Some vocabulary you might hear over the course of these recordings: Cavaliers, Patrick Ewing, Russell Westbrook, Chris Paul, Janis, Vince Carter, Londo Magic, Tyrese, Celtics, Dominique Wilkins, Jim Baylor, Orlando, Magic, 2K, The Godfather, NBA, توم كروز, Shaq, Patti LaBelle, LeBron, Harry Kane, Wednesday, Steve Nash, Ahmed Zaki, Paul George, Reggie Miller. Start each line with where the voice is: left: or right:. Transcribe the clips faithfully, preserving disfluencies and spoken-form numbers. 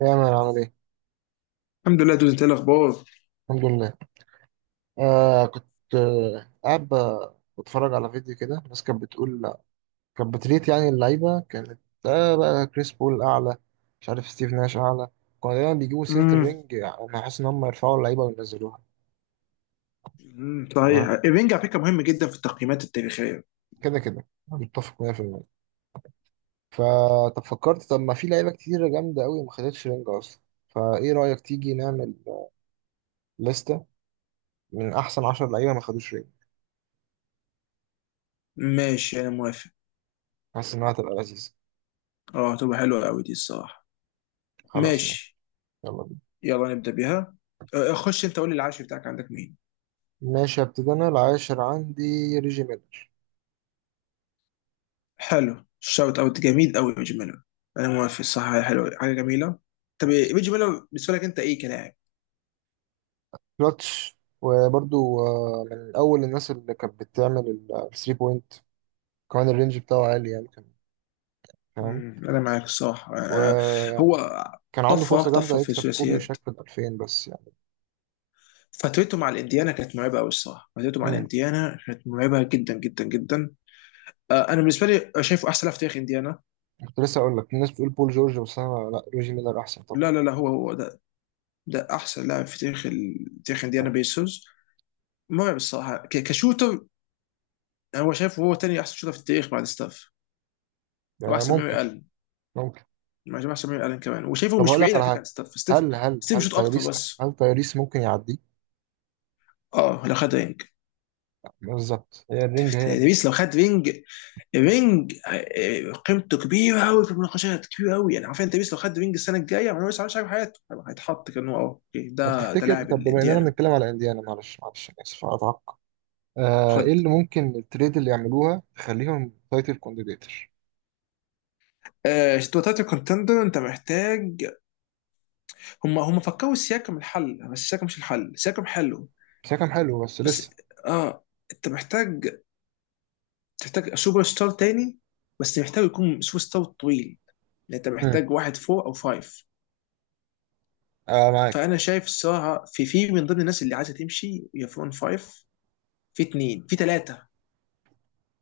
right: يا مان عامل ايه؟
left: الحمد لله دوز، انت ايه الاخبار؟
right: الحمد لله. آه كنت آه قاعد ب- بتفرج على فيديو كده. الناس كانت بتقول، كانت بتريت، يعني اللعيبة كانت آه بقى كريس بول أعلى، مش عارف ستيف ناش أعلى. كانوا دايما بيجيبوا سيرة
left: امم
right: الرينج، يعني أنا حاسس إن هم يرفعوا اللعيبة وينزلوها.
left: أمم، صحيح
right: تمام.
left: الرينج على فكره مهم جدا في التقييمات التاريخيه.
right: كده كده متفق مية بالمية. فطب فكرت، طب ما في لعيبة كتيرة جامدة أوي ما خدتش رينج أصلا، فإيه رأيك تيجي نعمل لستة من أحسن 10 لعيبة ما خدوش رينج.
left: ماشي انا موافق.
right: حاسس إنها هتبقى لذيذة.
left: اه هتبقى حلوه قوي دي الصراحه.
right: خلاص ماشي.
left: ماشي،
right: يلا.
left: يلا نبدا بيها. آه، آه، خش انت قول لي العاشر بتاعك عندك مين؟
right: ماشي، هبتدي انا. العاشر عندي ريجي ميلر.
left: حلو، شوت اوت جميل قوي يا ريجي ميلر. انا موافق، صح، حلو، حاجه جميله. طب ريجي ميلر بالنسبه لك انت ايه كلاعب؟
right: كلاتش، وبرضو آه، من اول الناس اللي كانت بتعمل الثري بوينت. كمان الرينج بتاعه عالي، يعني كان، فاهم.
left: امم انا معاك الصراحه. آه، آه، هو
right: ويعني كان عنده
left: طفره
right: فرصة جامدة
left: طفره في
right: يكسب كوبي
left: الثلاثيات.
right: وشاك في ال ألفين، بس يعني.
left: فترته مع الانديانا كانت مرعبه قوي الصراحه، فترته مع
right: امم.
left: الانديانا كانت مرعبه جدا جدا جدا. آه، انا بالنسبه لي شايفه احسن لاعب في تاريخ انديانا.
right: كنت لسه اقول لك الناس بتقول بول جورج، بس انا لا، ريجي ميلر احسن طبعا.
left: لا لا لا، هو هو ده ده احسن لاعب في تاريخ ال- تاريخ انديانا
right: آه،
left: بيسوس. مرعب الصراحه ك- كشوتر. هو شايفه هو تاني احسن شوتر في التاريخ بعد ستاف. هو
right: آه،
left: احسن من ميري
right: ممكن،
left: الن،
right: ممكن.
left: مع جماعه احسن من ميري الن كمان، وشايفه
right: طب
left: مش
right: هقول لك
left: بعيد
right: على
left: على فكره
right: حاجة.
left: عن ستاف ستيف.
right: هل هل
left: ستيف
right: هل
left: بيشوط اكتر
right: تايريس
left: بس.
right: هل تايريس ممكن يعديه؟
left: اه لو خد رينج.
right: بالظبط، هي الرينج، هي.
left: تبيس لو خد رينج. رينج، آه، قيمته كبيره قوي في المناقشات، كبيره قوي يعني. عارفين تبيس لو خد رينج السنه الجايه، ما هو لسه مش عارف حياته. هيتحط كانه اه أوكي،
right: طب
left: ده ده
right: تفتكر،
left: لاعب
right: طب بما اننا
left: الانديانا.
right: بنتكلم على انديانا، معلش معلش انا اسف، اتعق. آه ايه
left: خد،
right: اللي ممكن التريد اللي يعملوها تخليهم تايتل كونديديتر؟
left: آه، وتلاته كونتندر انت محتاج. هم هم فكروا السياكم الحل، بس السياكم مش الحل، السياكم حلو
right: بس هي كان حلو بس
left: بس.
right: لسه.
left: اه انت محتاج، تحتاج سوبر ستار تاني، بس محتاج يكون سوبر ستار طويل. يعني انت
right: امم.
left: محتاج واحد فور او فايف.
right: آه،
left: فانا
right: معاك.
left: شايف الصراحه في في من ضمن الناس اللي عايزه تمشي يا فون فايف، في اتنين في ثلاثه.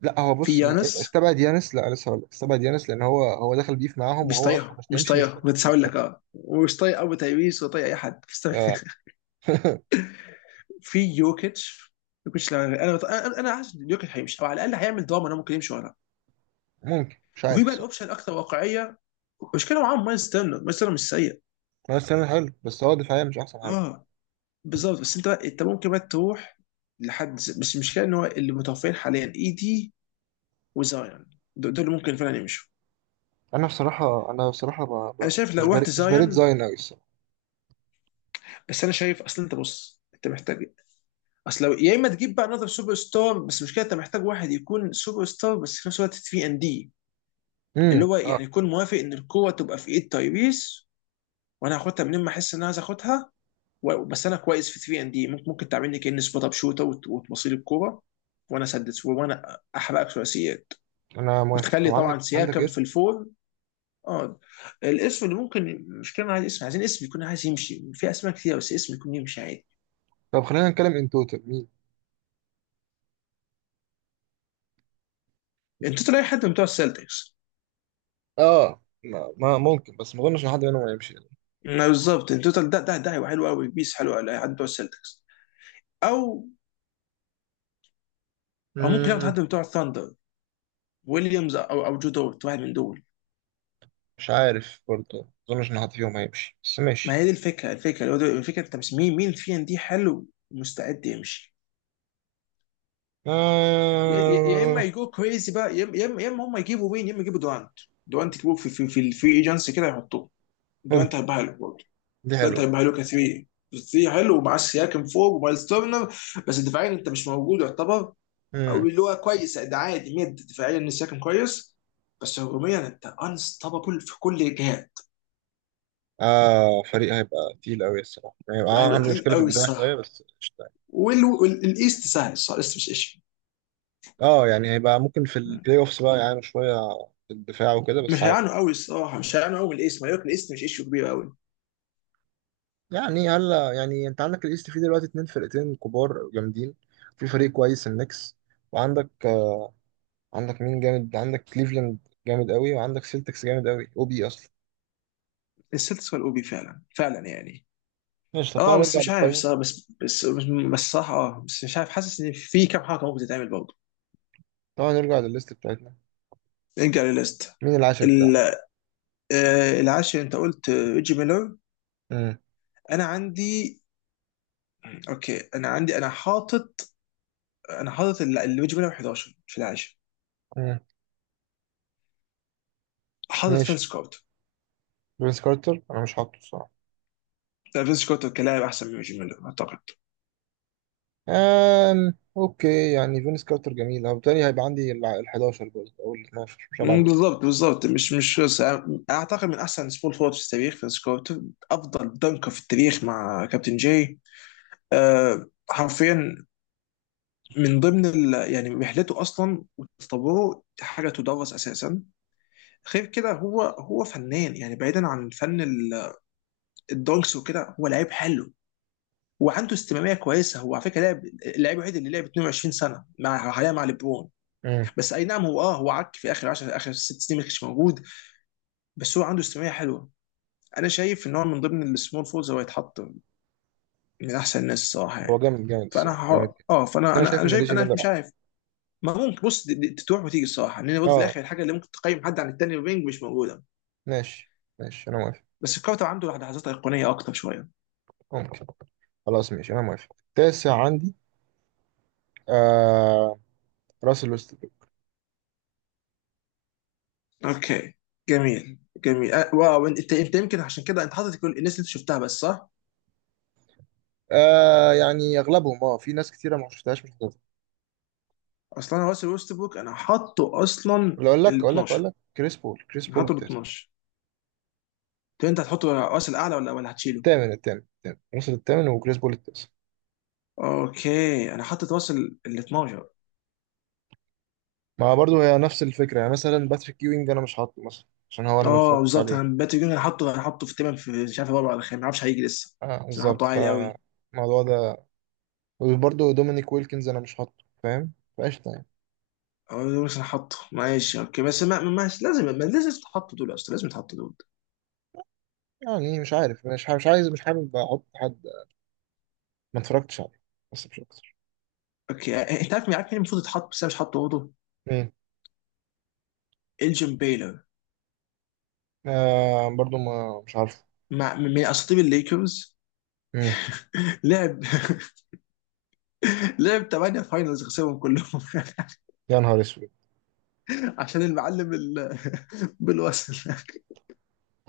right: لا، هو
left: في
right: بص، ي- إيه،
left: يانس،
right: استبعد يانس، لا لسه هقول لك، استبعد يانس لان هو هو دخل بيف معاهم
left: مش
right: وهو اصلا
left: طايقهم
right: مش
left: مش
right: هيمشي، مش
left: طايقهم،
right: فارق
left: بس
right: في
left: هقول
right: ده.
left: لك اه ومش طايق ابو تايويس ولا طايق اي حد.
right: آه.
left: في يوكيتش. يوكيتش لو- انا انا انا حاسس إن يوكيتش هيمشي او على الاقل هيعمل دراما انه ممكن يمشي وراه.
right: ممكن، مش
left: وفي
right: عارف
left: بقى
right: الصراحه.
left: الاوبشن الاكثر واقعيه، المشكله معاهم مايلز تيرنر، مايلز تيرنر مش سيء.
right: هو، استنى، حلو بس هو دفاعيا مش احسن حاجه.
left: اه بالظبط، بس انت انت ممكن بقى تروح لحد ز- بس المشكله ان هو اللي متوفرين حاليا اي دي وزايون، دو- دول اللي ممكن فعلا يمشوا.
right: انا بصراحه انا بصراحه ب... ب...
left: انا شايف
right: مش
left: لو
right: بريد
left: رحت
right: مش بريد
left: زايون.
right: زاين قوي الصراحه.
left: بس انا شايف، اصل انت بص انت محتاج، اصل لو يا اما تجيب بقى نظر سوبر ستار، بس المشكله انت محتاج واحد يكون سوبر ستار بس في نفس الوقت ثري اند دي ان دي، اللي
right: امم،
left: هو
right: اه،
left: يعني يكون موافق ان القوه تبقى في ايد تايبيس. وانا هاخدها منين ما احس ان انا عايز اخدها. و- بس انا كويس في ثري اند دي ان دي، ممكن ممكن تعملني كاني سبوت اب شوتر، وت- وتبصيل الكوره وانا اسدد وانا احرقك ثلاثيات.
right: انا موافق. طب
left: وتخلي
right: عندك
left: طبعا
right: عندك
left: سياكم في
right: اسم؟
left: الفور. اه الاسم اللي ممكن، مش كلنا عايز اسم، عايزين اسم يكون عايز يمشي. في اسماء كتير بس اسم يكون يمشي عادي.
right: طب خلينا نتكلم ان توتال.
left: التوتال اي حد من بتوع السلتكس.
right: اه، ما ما ممكن، بس ما اظنش ان حد منهم هيمشي.
left: ما بالظبط التوتال ده، ده ده هيبقى حلو قوي، بيس حلو قوي حد من بتوع السلتكس. او او ممكن ياخد
right: امم.
left: حد من بتوع الثاندر، ويليامز او او جو دورت، واحد من دول.
right: مش عارف برضه. ما اظنش ان حد فيهم هيمشي، بس
left: ما
right: ماشي.
left: هي دي الفكره، الفكره اللي هو ده- الفكره انت مش مين مين فينا دي حلو ومستعد يمشي. يا يا- يا اما
right: آه،
left: يجو كريزي بقى، يا اما يا اما يا إما هم يجيبوا مين، يا اما يجيبوا دوانت. دوانت يجيبوه في في في الفري ايجنسي كده يحطوه، دوانت
right: ممكن.
left: هيبقى حلو برضه.
right: دي
left: دوانت
right: حلوة.
left: هيبقى حلو ك 3. ثلاثه حلو، ومعاه سياكن فوق ومايلز تورنر. بس دفاعيا انت مش موجود يعتبر. او
right: مم.
left: اللي هو كويس ده، عادي ميد دفاعيا ان سياكن كويس، بس هجوميا انت انستوبابل في كل الجهات.
right: آه فريق هيبقى تقيل قوي الصراحة، يعني اه،
left: هيبقى
right: عندي
left: تقيل
right: مشكلة في
left: قوي
right: الدفاع شوية،
left: الصراحه.
right: بس قشطة يعني.
left: والايست سهل الصراحه، الايست مش ايش.
right: اه، يعني هيبقى ممكن في البلاي اوفس بقى يعانوا شوية في الدفاع وكده، بس
left: مش
right: عادي.
left: هيعانوا قوي الصراحه، مش هيعانوا قوي من الاسم، هياكل، الاسم مش ايشو كبير قوي.
right: يعني هلا، يعني انت عندك الايست فيه دلوقتي اتنين فرقتين كبار جامدين، في فريق كويس النكس، وعندك عندك مين جامد، عندك كليفلاند جامد قوي، وعندك سيلتكس جامد قوي او بي اصلا.
left: السلتكس والاو بي فعلا فعلا يعني.
right: ماشي، طب
left: اه
right: تعالى
left: بس
right: نرجع
left: مش عارف
right: للقائمه.
left: صراحة، بس بس بس, بس صح. اه بس مش عارف، حاسس ان في كام حركه ممكن تتعمل برضه.
right: تعالى نرجع للليست بتاعتنا.
left: نرجع للليست.
right: مين العاشر بتاعنا؟
left: ال- آه، العاشر انت قلت آه، ريجي ميلر.
right: امم.
left: انا عندي، اوكي انا عندي، انا حاطط، انا حاطط ال- ال- ريجي ميلر احداشر في العاشر.
right: امم.
left: حاطط
right: ماشي.
left: فينس كارتر.
right: فينس كارتر انا مش حاطه الصراحه.
left: لا فينس كارتر كلاعب احسن من ريجي ميلر اعتقد.
right: أم... اوكي، يعني فينس كارتر جميل، او تاني هيبقى عندي ال ال حداشر برضه او ال اتناشر، مش هبعد
left: مم،
right: من كده.
left: بالظبط بالظبط، مش مش بس اعتقد من احسن سبول فورد في التاريخ في سكوت. افضل دنكر في التاريخ مع كابتن جاي. أه حرفيا، من ضمن ال... يعني رحلته اصلا وتطوره حاجه تدرس اساسا. غير كده هو هو فنان يعني، بعيدا عن فن ال- الدونكس وكده، هو لعيب حلو وعنده استمراريه كويسه. هو على فكره لعب، اللعيب الوحيد اللي لعب اتنين وعشرين سنه مع، حاليا مع ليبرون.
right: امم،
left: بس اي نعم هو، اه هو عك في اخر عشر، اخر ست سنين ما كانش موجود. بس هو عنده استمراريه حلوه. انا شايف ان هو من ضمن السمول فولز هو يتحط من احسن الناس الصراحه
right: هو
left: يعني.
right: جامد جامد
left: فانا
right: الصراحه،
left: ح...
right: جامد جدا.
left: اه فانا
right: انا
left: انا
right: شايف
left: انا
right: ان
left: شايف
right: ريجي
left: انا
right: ميلر
left: مش
right: احسن.
left: عارف. ما ممكن بص، دي- دي تروح وتيجي الصراحه، لان برضه في
right: اه،
left: الاخر الحاجه اللي ممكن تقيم حد عن التاني وبينج مش موجوده.
right: ماشي ماشي، انا موافق.
left: بس الكارتر عنده لحظات ايقونيه اكتر شويه.
right: ممكن. خلاص ماشي، انا موافق. التاسع عندي آه... راسل ويست.
left: اوكي جميل جميل، أه واو، انت انت يمكن عشان كده انت حاطط كل الناس اللي انت شفتها بس صح؟
right: آه يعني اغلبهم، اه، في ناس كتيره ما شفتهاش، مش حضرتها.
left: اصلا انا راسل ويستبروك انا حاطه اصلا
right: ولا اقول لك
left: ال
right: اقول لك اقول
left: اتناشر.
right: لك كريس بول كريس
left: انا
right: بول
left: حاطه ال
right: التاسع.
left: اتناشر. طب انت هتحطه راسل اعلى ولا ولا هتشيله؟
right: الثامن الثامن الثامن، وصل الثامن، وكريس بول التاسع.
left: اوكي انا حاطط راسل ال اتناشر.
right: ما برضه هي نفس الفكره، يعني مثلا باتريك ewing انا مش حاطه، مثلا عشان هو انا ما
left: اه
right: اتفرجتش
left: بالظبط،
right: عليه.
left: انا باتي جون انا حاطه، انا حاطه في تمام، في مش عارف رابع ولا خامس، ما اعرفش هيجي لسه.
right: اه
left: بس انا
right: بالظبط،
left: حاطه عالي قوي.
right: فالموضوع ده. وبرضه دومينيك ويلكنز انا مش حاطه، فاهم. فقشطه يعني.
left: اه بس انا حاطه ماشي اوكي، بس ما ما ماشي، لازم ما لازم تتحط دول، اصلا لازم تتحط دول.
right: يعني مش عارف، مش ح- مش عايز، مش حابب احط حد ما اتفرجتش عليه، بس مش اكتر.
left: اوكي آه، انت عارف مين، عارف مين المفروض يتحط بس انا مش حاطه برضه.
right: مين؟
left: الجيم بيلر،
right: آه، برضه ما، مش عارفه.
left: مع من اساطير الليكرز.
right: مم.
left: لعب. لعب ثمانية فاينلز خسرهم كلهم.
right: يا نهار اسود.
left: عشان المعلم ال- بالوصل.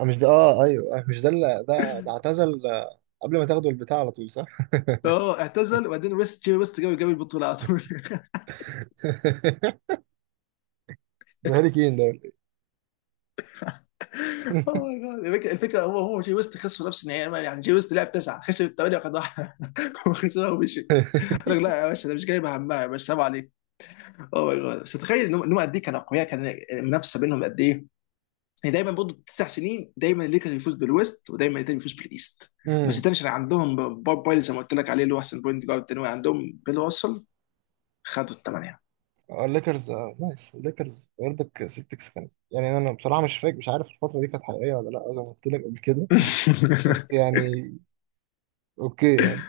right: آه، مش ده، اه، ايوه، آه، مش ده اللي ده. ده اعتزل آه، قبل ما تاخدوا البتاع على طول صح؟
left: اه اعتزل وبعدين ويست، جي ويست جاب جاب البطوله على طول.
right: ده هاري كين ده ولا إيه؟
left: اوه ماي جاد الفكره، الفكرة هو، هو جي ويست خسروا نفس النهائي يعني، جي ويست لعب تسعه خسر الثمانيه وخد واحده وخسرها ومشي. قال لك لا يا باشا ده مش جايبه همها يا باشا، سلام عليك. اوه ماي جاد بس تخيل انهم إنهم قد ايه كانوا اقوياء، كان المنافسه بينهم قد ايه. يعني دايما برضه تسع سنين، دايما الليكرز يفوز بالويست ودايما التاني يفوز بالايست. بس
right: امم.
left: التاني عشان عندهم بوب بايلي زي ما قلت لك عليه اللي هو احسن بوينت جارد، الثانوي عندهم بيل وصل، خدوا الثمانيه.
right: الليكرز آه، نايس. الليكرز برضك سيلتكس كان، يعني انا بصراحه مش فاكر، مش عارف الفتره دي كانت حقيقيه ولا لا، زي ما قلت لك قبل كده. بس يعني، اوكي يعني.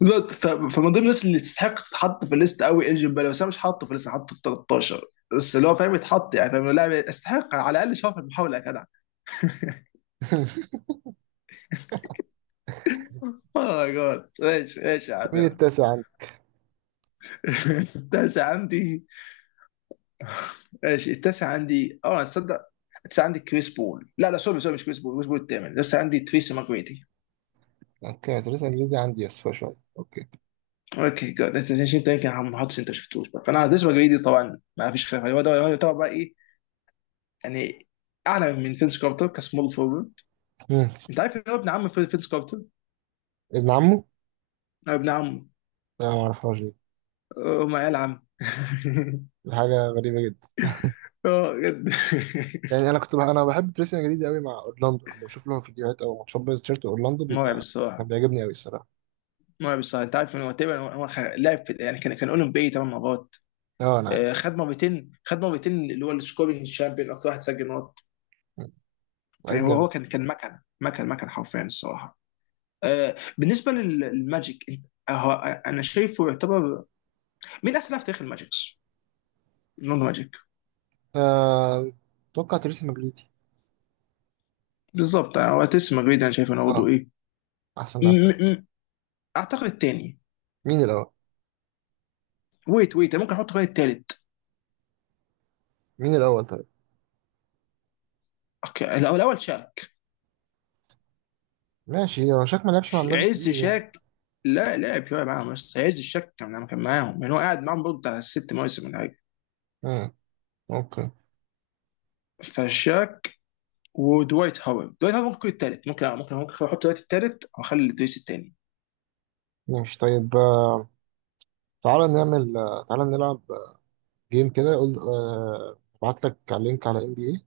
left: بالظبط، ف- فمن ضمن الناس اللي تستحق تتحط في الليست قوي انجن بلا، بس انا مش حاطه في الليست، حاطه في تلتاشر. بس اللي هو فاهم يتحط يعني، فاهم لاعب يستحق على الاقل شاف المحاوله يا جدع. اوه ماي جاد ماشي ماشي يا
right: أنت مين
left: عمنا.
right: التاسع عندي؟
left: التاسع عندي، ماشي التاسع عندي اه، تصدق التاسع عندي كريس بول، لا لا سوري سوري مش كريس بول، كريس بول الثامن لسه، عندي تريسي ماجريدي.
right: اوكي، تريزا دي عندي، اسفه شويه، اوكي.
left: اوكي جود، انت انت يمكن ما حطش، انت شفتوش بقى. فانا تريسي ماجريدي طبعا ما فيش خلاف عليه، هو ده هو ده بقى ايه يعني، اعلى من فينس كارتر كسمول فورورد.
right: امم.
left: انت عارف ان هو ابن عم فينس كارتر؟
right: ابن عمه؟
left: ابن عمه.
right: لا، ما اعرفهاش دي.
left: هم عيال عم.
right: دي حاجه غريبه جدا.
left: اه جد.
right: يعني انا كنت بح انا بحب تريسينج جديد قوي مع اورلاندو، لما بشوف لهم فيديوهات او ماتشات، بايظ، تيشيرت اورلاندو
left: مرعب
right: بيبقى كان
left: الصراحه،
right: بيعجبني قوي الصراحه.
left: مرعب الصراحه. انت عارف انه تقريبا هو خ- لعب في، يعني كان كان اولمبي ثمان مرات.
right: اه، انا عارف.
left: آه، خد مرتين، خد مرتين اللي هو السكورينج شامبيون، اكتر واحد سجل نقط.
right: مم. لعيب
left: فهو
right: جامد.
left: هو كان كان مكنه، مكن مكن حرفيا الصراحه. آه، بالنسبه لل- للماجيك انت هو- انا شايفه يعتبر، مين احسن لاعب في تاريخ الماجيكس؟ لوندو ماجيك.
right: آه، اتوقع تريسينج مجليتي.
left: بالظبط يعني هو تيس مجريد، انا شايف انه برضه
right: اه،
left: ايه.
right: احسن
left: م-
right: لاعب في الفريق.
left: م- م- اعتقد الثاني.
right: مين الاول؟
left: ويت ويت أنا ممكن احط كمان الثالث.
right: مين الاول طيب؟
left: اوكي الأول- الاول شاك.
right: ماشي، هو شكله ما لعبش مع
left: ش-
right: الماجيك
left: عز
right: كتير يعني.
left: شاك. لا لعب شويه معاهم بس عز الشاك كان لما كان معاهم، يعني هو قاعد معاهم برضه بتاع ست مواسم ولا حاجه.
right: مم. اوكي
left: فشاك ودوايت هاورد، دوايت هاورد ممكن يكون التالت، ممكن ممكن ممكن احط دلوقتي التالت واخلي دويس التاني.
right: ماشي طيب، آه، تعالى نعمل آه، تعالى نلعب آه، جيم كده. قول، آه، ابعت لك على لينك على ام بي اي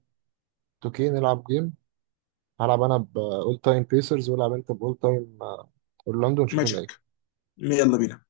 right: تو كيه نلعب جيم. هلعب انا بأول تايم بيسرز، والعب انت بأول تايم اورلاندو، ونشوف مين
left: ماجيك.
right: اللي
left: يلا بينا.